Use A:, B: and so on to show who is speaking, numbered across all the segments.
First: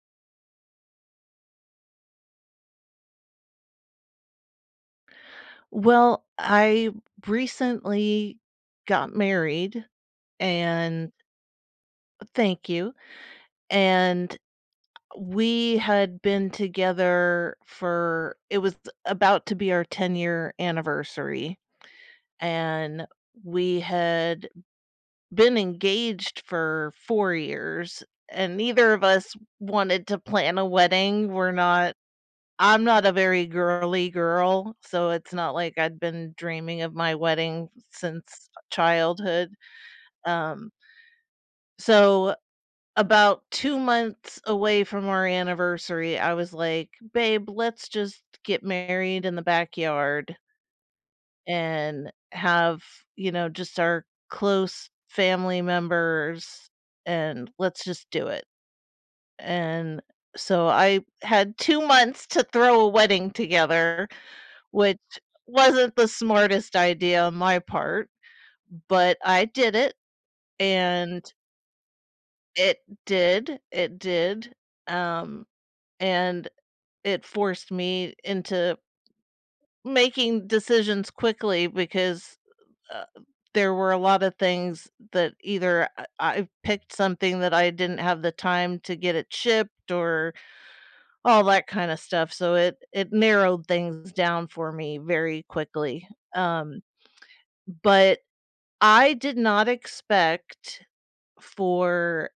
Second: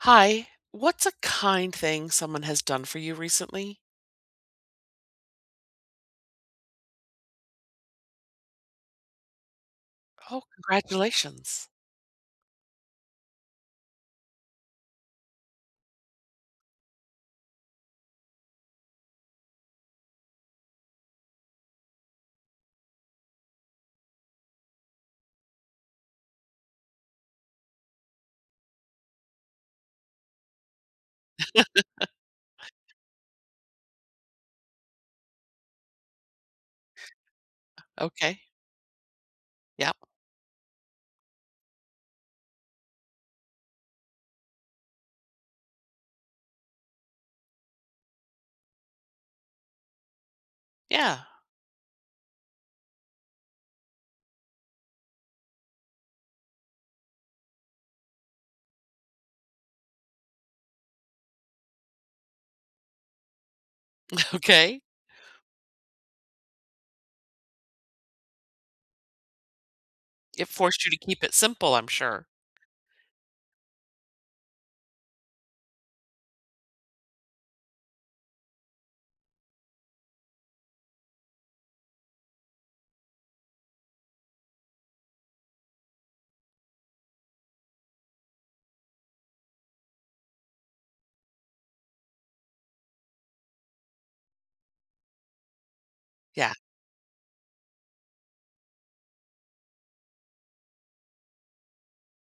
A: Hi. What's a kind thing someone has done for you recently?
B: Well, I recently got married,
A: Oh,
B: and
A: congratulations.
B: Oh, thank you. And we had been together for it was about to be our ten-year anniversary. And we had been engaged for 4 years, and neither of us wanted to plan a wedding. We're not I'm not a very girly girl, so it's not like I'd been dreaming of my wedding
A: Okay.
B: since childhood.
A: Yep.
B: Um So about 2 months away from our anniversary, I was like, "Babe, let's just get married in the backyard"
A: Yeah.
B: "and have, you know, just our close family members, and let's just do it." And so I had 2 months to throw a wedding together,
A: Okay.
B: which wasn't the smartest idea on my part, but I did it.
A: It forced you to keep
B: And
A: it simple, I'm sure.
B: It did. It did. Um, and it forced me into making decisions quickly because, uh, there were a lot of things that either I I picked something that I didn't have the time to get it shipped or all that kinda stuff, so it it narrowed things down for me very quickly,
A: Yeah.
B: um but I did not expect for,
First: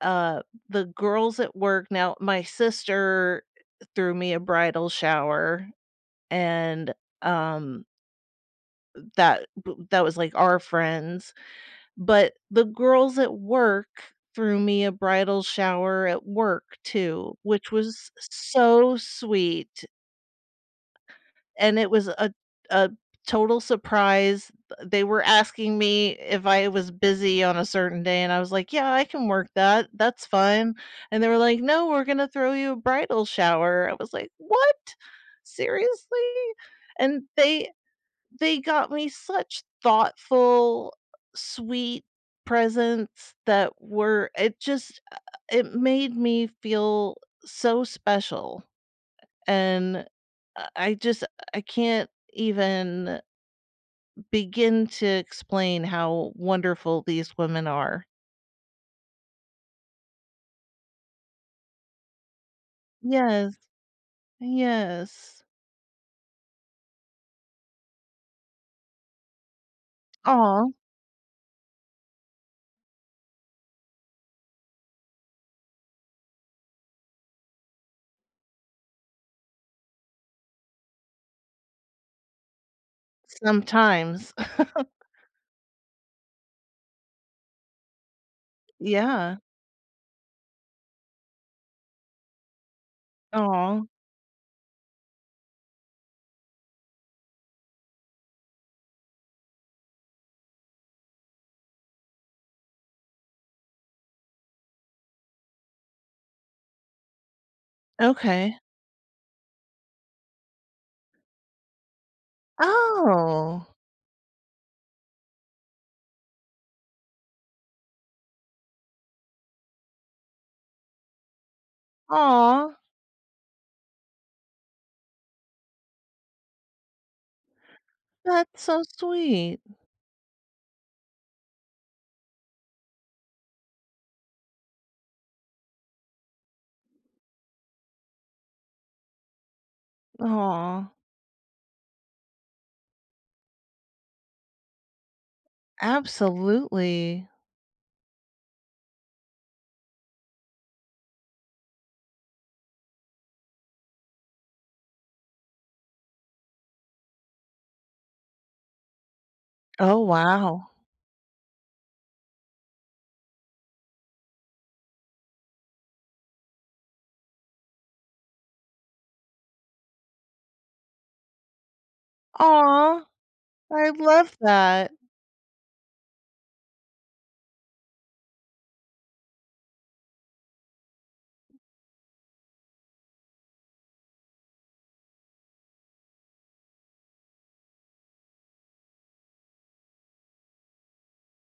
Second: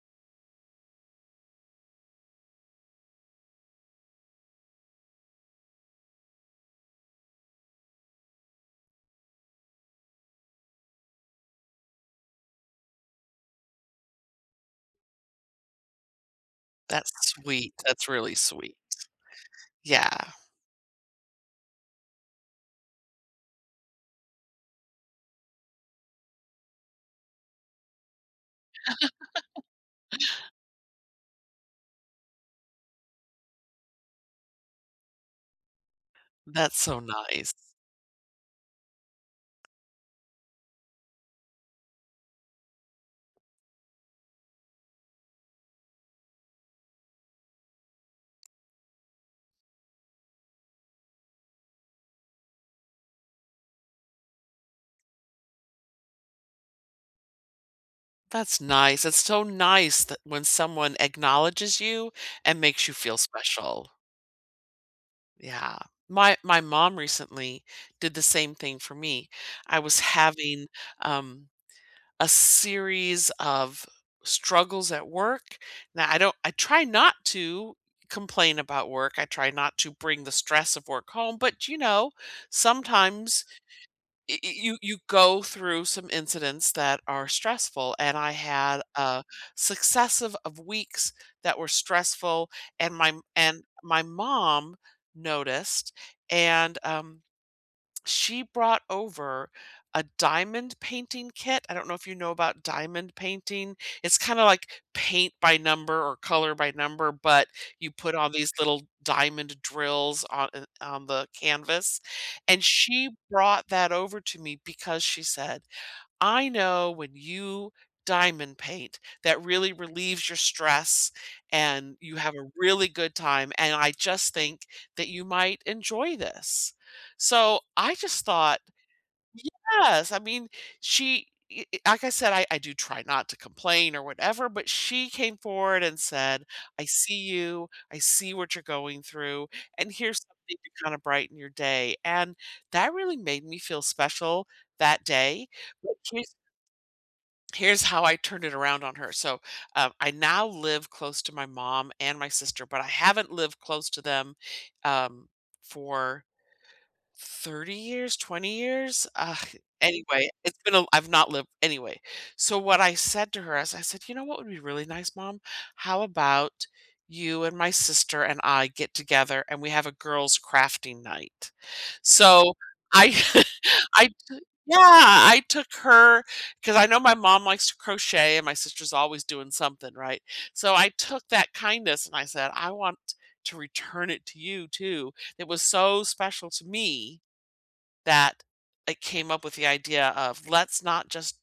B: uh, the girls at work now my sister threw me a bridal shower, and, um that b that was, like, our friends. But the girls at work threw me a bridal shower at work
A: That's
B: too, which
A: sweet. That's
B: was
A: really sweet.
B: so sweet.
A: Yeah.
B: And it was a a total surprise. They were asking me if I was busy on a certain day and I was like, "Yeah, I can work that, that's fine," and they were like, "No, we're gonna throw you a bridal shower," I was like, "What? Seriously?"
A: That's so
B: and
A: nice.
B: they they got me such thoughtful, sweet presents that were it just uh, it made me feel so special, and I I just I can't even begin to explain how wonderful these women are.
A: That's nice, it's so nice that when someone acknowledges you and makes you feel
B: Yes,
A: special.
B: yes.
A: Yeah, my my mom recently did the same thing for me, I was having,
B: Aw.
A: um, a series of struggles at work, now I don't I try not to complain about work, I try not to bring the stress of work home, but, you know, sometimes
B: Sometimes.
A: y y you you go through some incidents that are stressful, and I had a
B: Yeah.
A: successive of weeks that were stressful, and my and
B: Aw.
A: my mom noticed, and, um, she brought over a diamond painting kit, I don't know if you know about diamond painting, it's kinda like paint by number or color by number, but you put all these
B: Okay.
A: little diamond drills on, uh on the canvas, and she
B: Oh.
A: brought that over to me because she said, "I know when you diamond paint that really relieves your stress and you have a
B: Aw.
A: really good time, and I just think that you might enjoy this," so I just thought
B: That's so sweet.
A: Yes, I mean, she e e like I said, I I do try not to complain or whatever, but she came forward and said, "I see you, I see what you're going through, and here's something to
B: Aw.
A: kinda brighten your day," and that really made me feel special that day, but she's
B: Absolutely.
A: Here's how I turned it around on her, so, um, I now live close to my mom and my sister, but I haven't lived close to them, um, for 30 years, 20 years, ugh,
B: Oh,
A: anyway, it's
B: wow.
A: been a l I've not lived Anyway, so what I said to her is, I said, "You know what would be really nice, Mom? How about you and my sister and I get together, and we have a girls' crafting night?" So
B: Aw.
A: I
B: I
A: I
B: love
A: Yeah.
B: that.
A: I took her 'cause I know my mom likes to crochet, and my sister's always doing something, right, so I took that kindness, and I said, "I want to return it to you too," it was so special to me that I came up with the idea of, "Let's not just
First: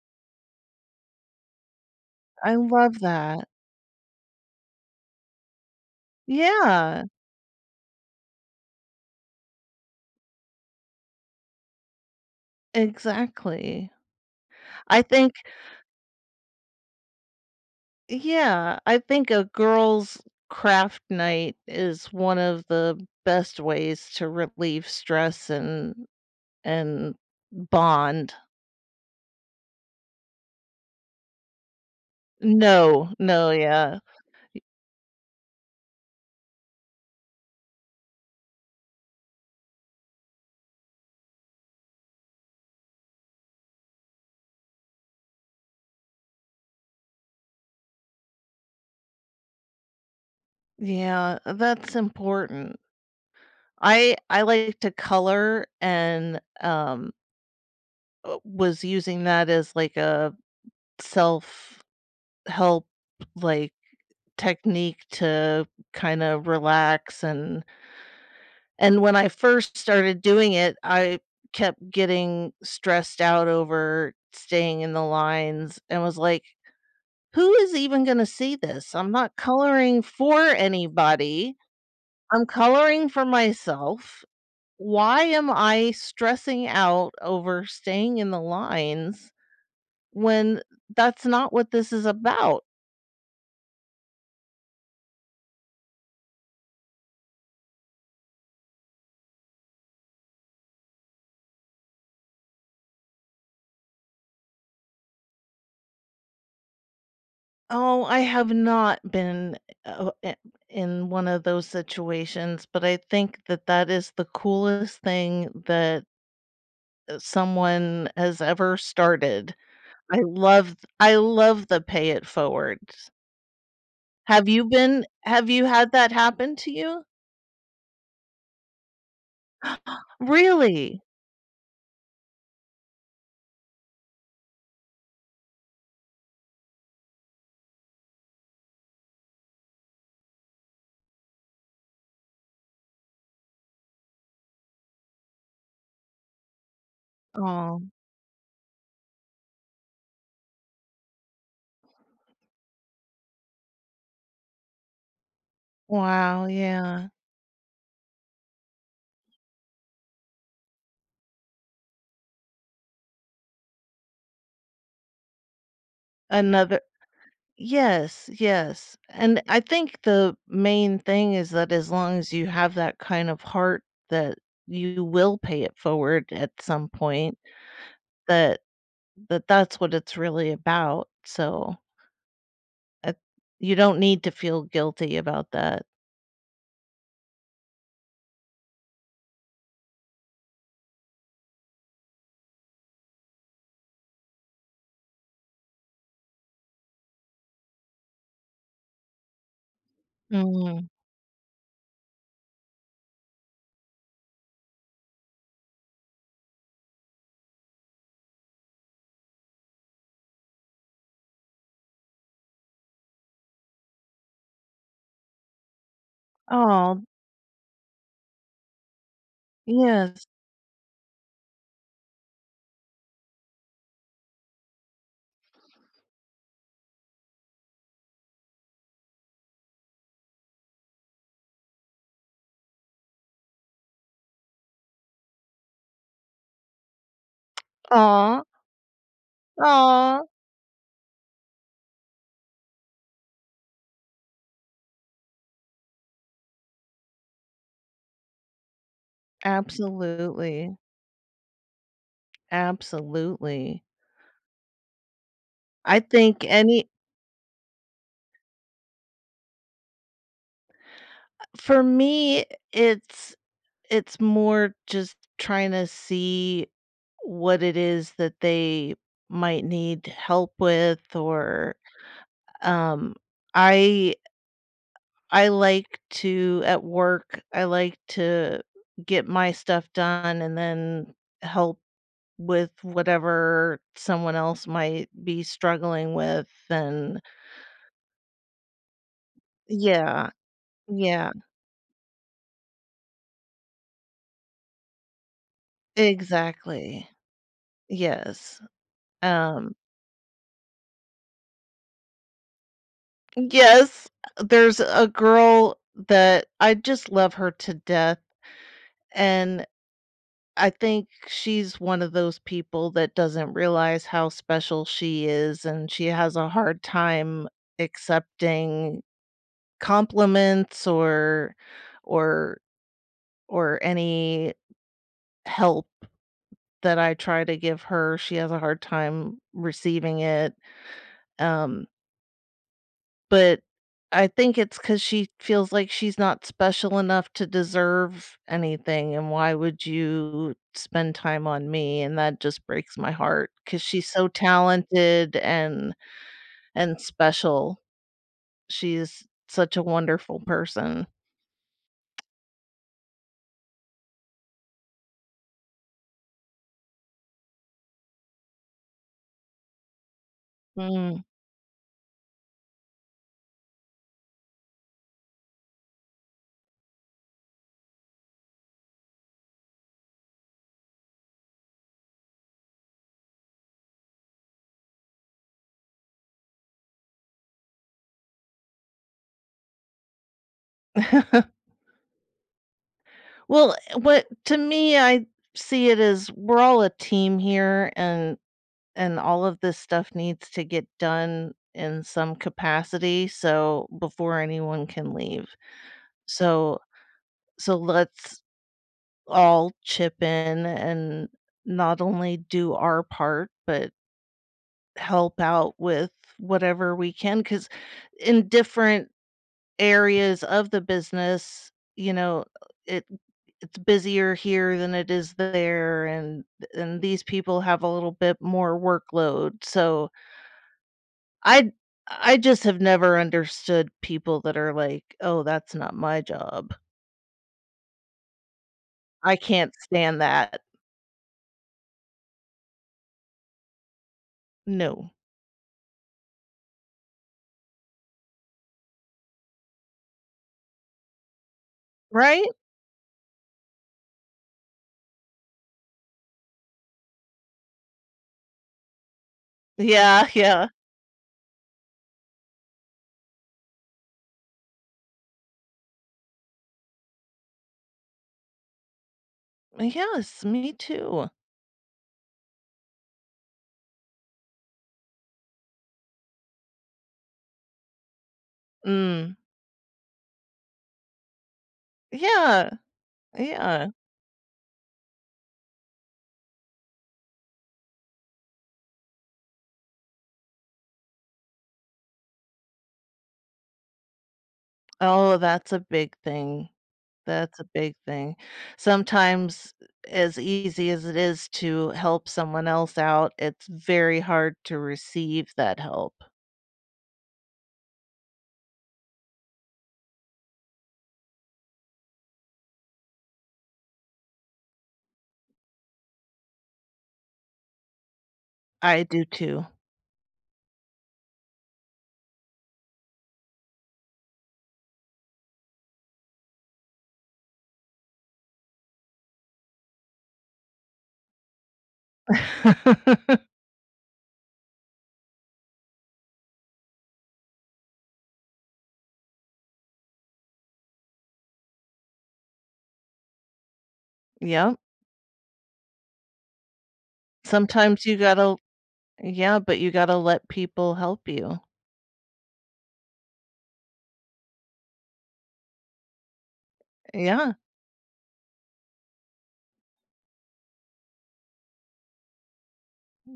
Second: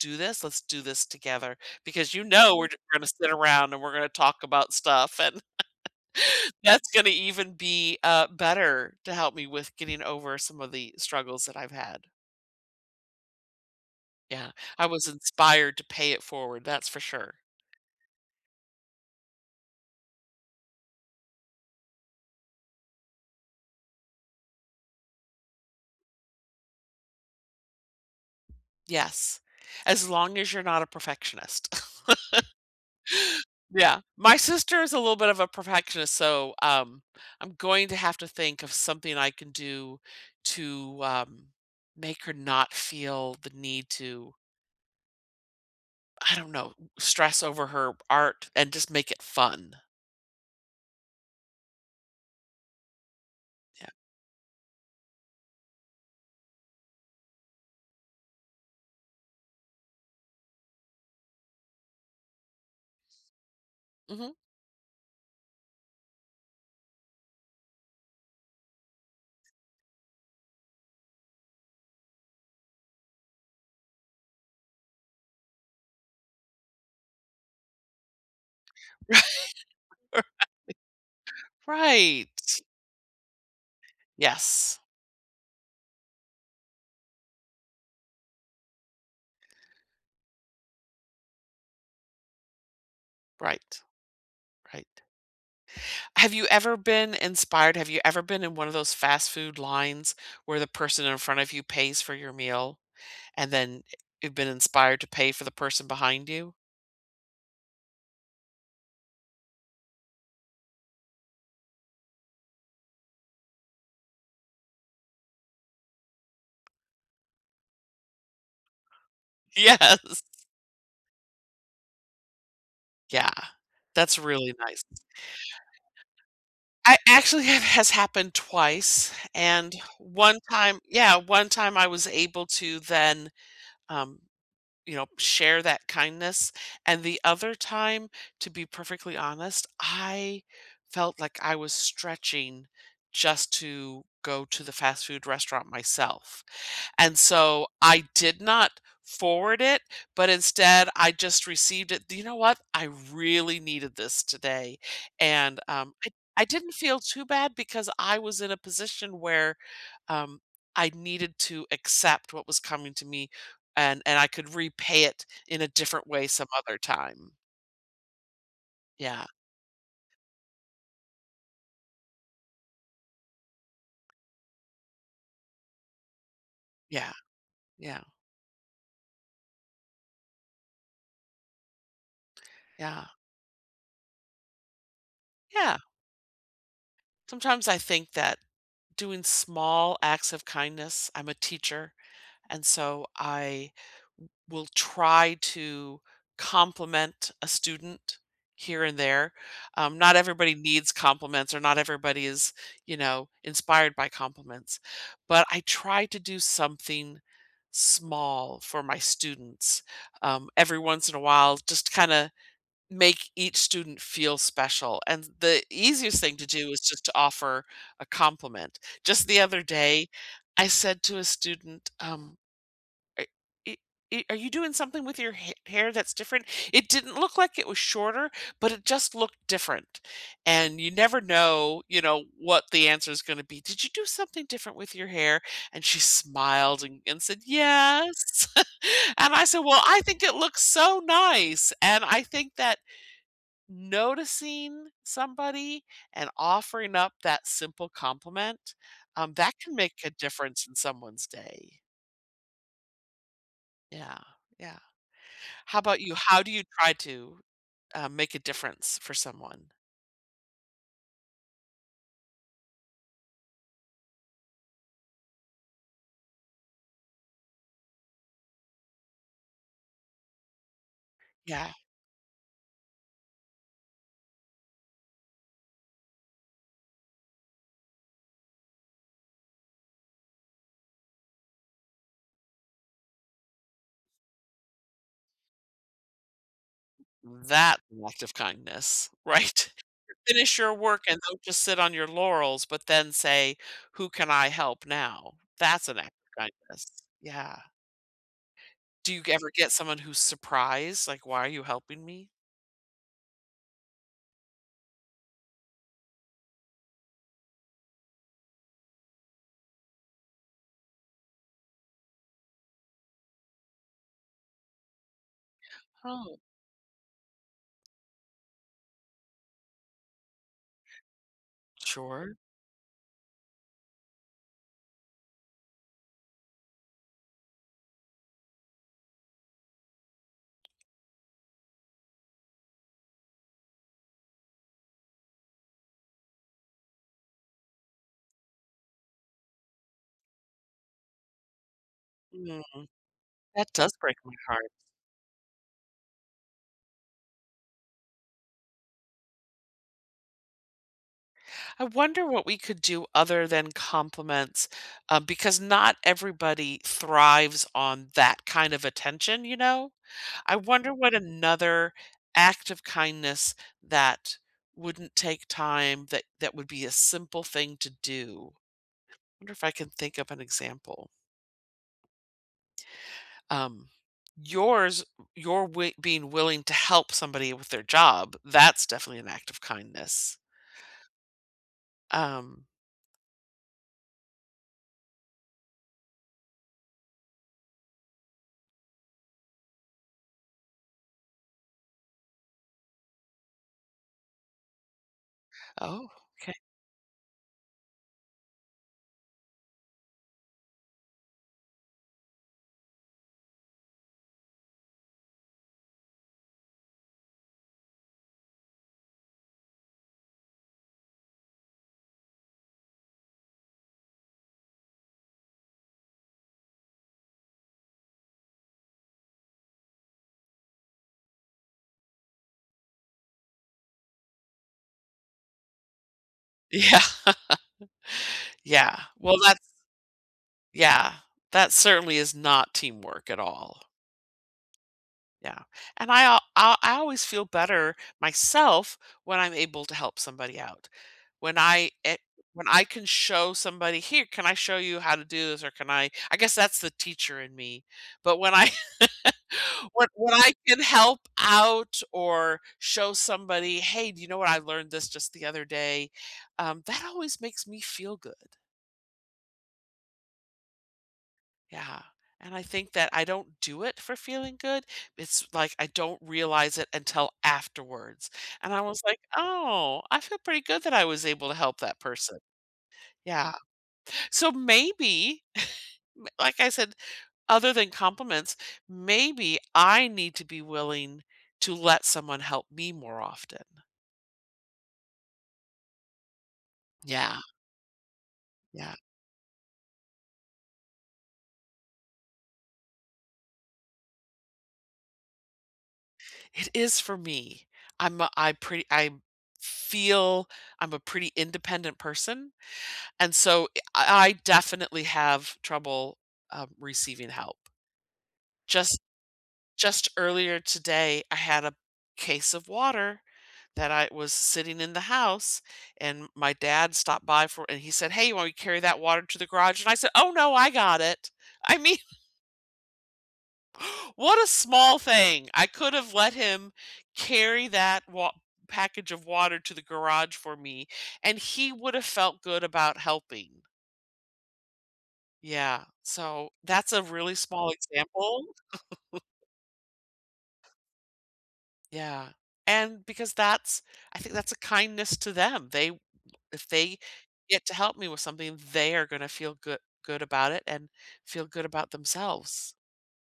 A: do this, let's do this together," because, you
B: I
A: know, we're j
B: love
A: gonna sit
B: that.
A: around and we're gonna talk about stuff, and that's
B: Yeah.
A: gonna even be, uh, better to help me with getting over some of the struggles that I've had.
B: Exactly.
A: Yeah, I
B: I
A: was
B: think
A: inspired to pay it forward, that's for sure.
B: Yeah, I think a girls' craft night is one of the best ways to relieve stress and and bond.
A: Yes, as long as you're not a perfectionist.
B: No, no, yeah.
A: Yeah, my
B: Y
A: sister is a little bit of a perfectionist, so, um, I'm going to have to think of something I can do to, uh, make her not feel the need to I don't know, stress over her art and just make it fun.
B: Yeah. That's important.
A: Yeah.
B: I I like to color and, um uh was using that as, like, a self-help, like,
A: Mhm.
B: technique to kinda relax, and and when I first started doing it, I kept getting stressed out over staying in the lines and was like, "Who is even gonna see this? I'm not coloring
A: Right,
B: for anybody,
A: right,
B: I'm
A: right.
B: coloring for myself,
A: Yes.
B: why am I stressing out over staying in the lines when that's not what this is about?"
A: Right. Right. Have you ever been inspired have you ever been in one of those fast food lines where the person in front of you pays for your meal, and then, eh you've been inspired to pay for the person behind you?
B: Oh, I have not been, uh eh o oh eh in one of those situations, but I think that that is the coolest thing that uh, someone has ever started. I
A: Yes.
B: loved I loved the "pay it forwards."
A: Yeah. That's
B: Have
A: really
B: you
A: nice.
B: been have you had that happen to
A: I,
B: you?
A: actually, that has happened twice, and one time
B: Really?
A: yeah, one time I was able to then, um, you know, share that kindness, and the other time, to be perfectly honest, I felt like I was stretching just to go to the fast food restaurant myself, and so,
B: Oh.
A: I did not forward it, but instead, I just received it. "Do you know what? I really needed this today." And, um, I
B: Wow,
A: I didn't feel
B: yeah.
A: too bad because I was in a position where, um, I needed to accept what was coming to me, and and I could repay it in a different way some other
B: Another
A: time.
B: yes, yes,
A: Yeah.
B: and I think the main thing is that as long as you have that kind of heart that you will pay it forward at some
A: Yeah.
B: point,
A: Yeah.
B: that that that's what it's really about, so
A: Yeah.
B: uh, you don't need to feel guilty about
A: Yeah.
B: that.
A: Sometimes, I think that doing small acts of kindness I'm a teacher, and so, I will try to compliment a student here and there, um, not everybody
B: Mm.
A: needs compliments or not everybody is, you know, inspired by compliments, but I try to do something small for my students, um, every once in a while just to kinda make each student feel special, and, the easiest thing to do is
B: Oh.
A: just to offer a compliment. Just the other day,
B: Yes.
A: I said to a student, um, "Are e e Are you doing something with your ha hair that's different?" It didn't look like it was shorter, but it just looked different, and, you never know, you know, what the answer is gonna be. "Did you do something different with your hair?" and, she smiled and and said,
B: Aw.
A: "Yes." and I said, "Well, I think
B: Aw.
A: it looks so nice," and I think that noticing somebody and offering up that simple compliment, um, that can make a difference in
B: Absolutely.
A: someone's day.
B: Absolutely.
A: Yeah, yeah. How
B: I
A: 'bout you? How
B: think
A: do you
B: any
A: try to, uh, make a difference for someone?
B: Uh, for me, it's it's more just trying to see what it is that they might need help with,
A: Yeah.
B: or, um, I I like to, at work, I like to get my stuff done and then help with whatever someone else might be struggling with, and
A: That act of kindness. Right?
B: Yeah.
A: Finish your work and
B: Yeah.
A: don't just sit on your laurels, but then say, "Who can I help now?" That's an act of kindness.
B: Exactly.
A: Yeah.
B: Yes.
A: Do you ever get
B: Um
A: someone who's surprised? Like, "Why are you helping me?"
B: Yes, there's a girl that I just love her to death, and I think she's one of those people that doesn't realize how special she is, and she has
A: Oh.
B: a hard time accepting compliments or
A: Sure.
B: or or any help that I try to give her. She has a hard time receiving it. Um But I think it's 'cause she feels like she's not special enough to deserve anything, and why would you spend time on me? And that
A: Mm.
B: just breaks my heart,
A: That
B: 'cause
A: does
B: she's
A: break
B: so
A: my heart.
B: talented and and special. She's such a wonderful person.
A: I wonder what we could do other than compliments, um, because not everybody thrives on that kind of attention, you know? I wonder what
B: Mm.
A: another act of kindness that wouldn't take time that that would be a simple thing to do. Wonder if I can think of an example. Um. Yours your way being willing to help somebody with their job, that's definitely an act of kindness. Um.
B: Well, what to me, I see it as we're all a team here, and and all of this stuff needs to get done in some capacity so before anyone can leave.
A: Okay.
B: So, so let's all chip in and not only do our part, but help out with whatever we can, 'cause in different areas of the business, you know, it it's busier here than it is there, and and these people have a little bit more workload, so I I just have never understood people that are like, "Oh, that's not my job."
A: Yeah. Yeah, well,
B: I
A: that's
B: can't stand that.
A: yeah, that certainly is not teamwork at all.
B: No.
A: Yeah, and I I I always feel better myself when I'm able to help somebody out. When I eh
B: Right?
A: when I can show somebody, "Here, can I show you how to do this? or can I" I guess, that's the teacher in me, but when I when
B: Yeah.
A: when I
B: Yeah.
A: can help out or show somebody, "Hey, do you know what I learned this just the other day?" Um, that always makes me feel good.
B: Ah, yes, me too.
A: Yeah, and I think that I don't do it for feeling good, it's like I don't realize it until afterwards. And I was like,
B: Mm.
A: "Oh, I feel pretty good that I was able to help that person."
B: Yeah.
A: Yeah.
B: Yeah.
A: So maybe, m like I said, other than compliments, maybe I need to be willing to let someone help me more often.
B: Oh, that's a big thing.
A: Yeah.
B: That's a big thing.
A: Yeah.
B: Sometimes, eh, as easy as it is to help someone else out, it's very hard to receive that help.
A: It is for me. I'm a I pretty I'm feel I'm a pretty independent person, and so, eh I I definitely have trouble, um, receiving help. Just
B: I do too.
A: just earlier today, I had a case of water that I was sitting in the house, and my dad stopped by for and he said, "Hey, you want me to carry that water to the garage?" And I said, "Oh, no. I got it." I mean what a small thing. I could've let him carry that wa package of water to the garage for me, and he would've felt good about helping.
B: Yeah.
A: Yeah. So that's a really small
B: Sometimes you
A: example.
B: gotta yeah, but you gotta let people help you.
A: Yeah, and because that's I think that's a kindness to them, they if they
B: Yeah.
A: get to help me with something, they are gonna feel goo good about it and feel good about themselves.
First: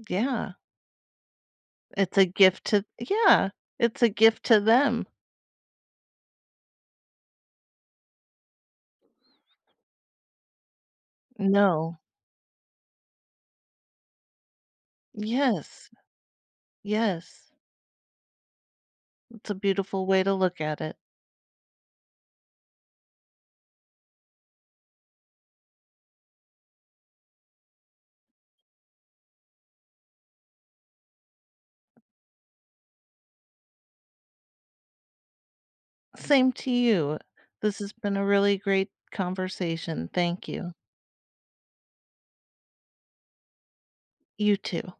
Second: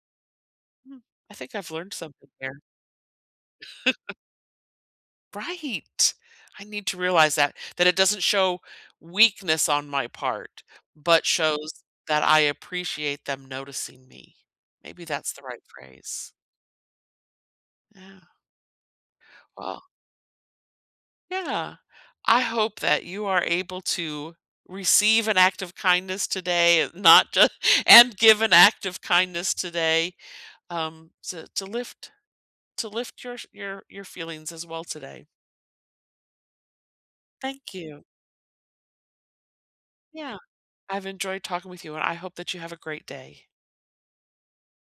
B: Yeah.
A: Hmm, I think I've learned
B: It's a
A: something here.
B: gift to yeah, it's a gift to them.
A: Right. I need to realize that that it doesn't show weakness on my part, but shows
B: No.
A: that I appreciate them noticing me. Maybe that's the right
B: Yes.
A: phrase.
B: Yes.
A: Yeah.
B: It's a
A: Well
B: beautiful way to look at it.
A: Yeah, I hope that you are able to receive an act of kindness today, not ju and give an act of kindness today, um, to to lift to lift your your your feelings as well today.
B: Same to you.
A: Thank
B: This's
A: you.
B: been a really great conversation,
A: Yeah.
B: thank you.
A: I've enjoyed talking with you, and I hope that you have a great day.
B: You too.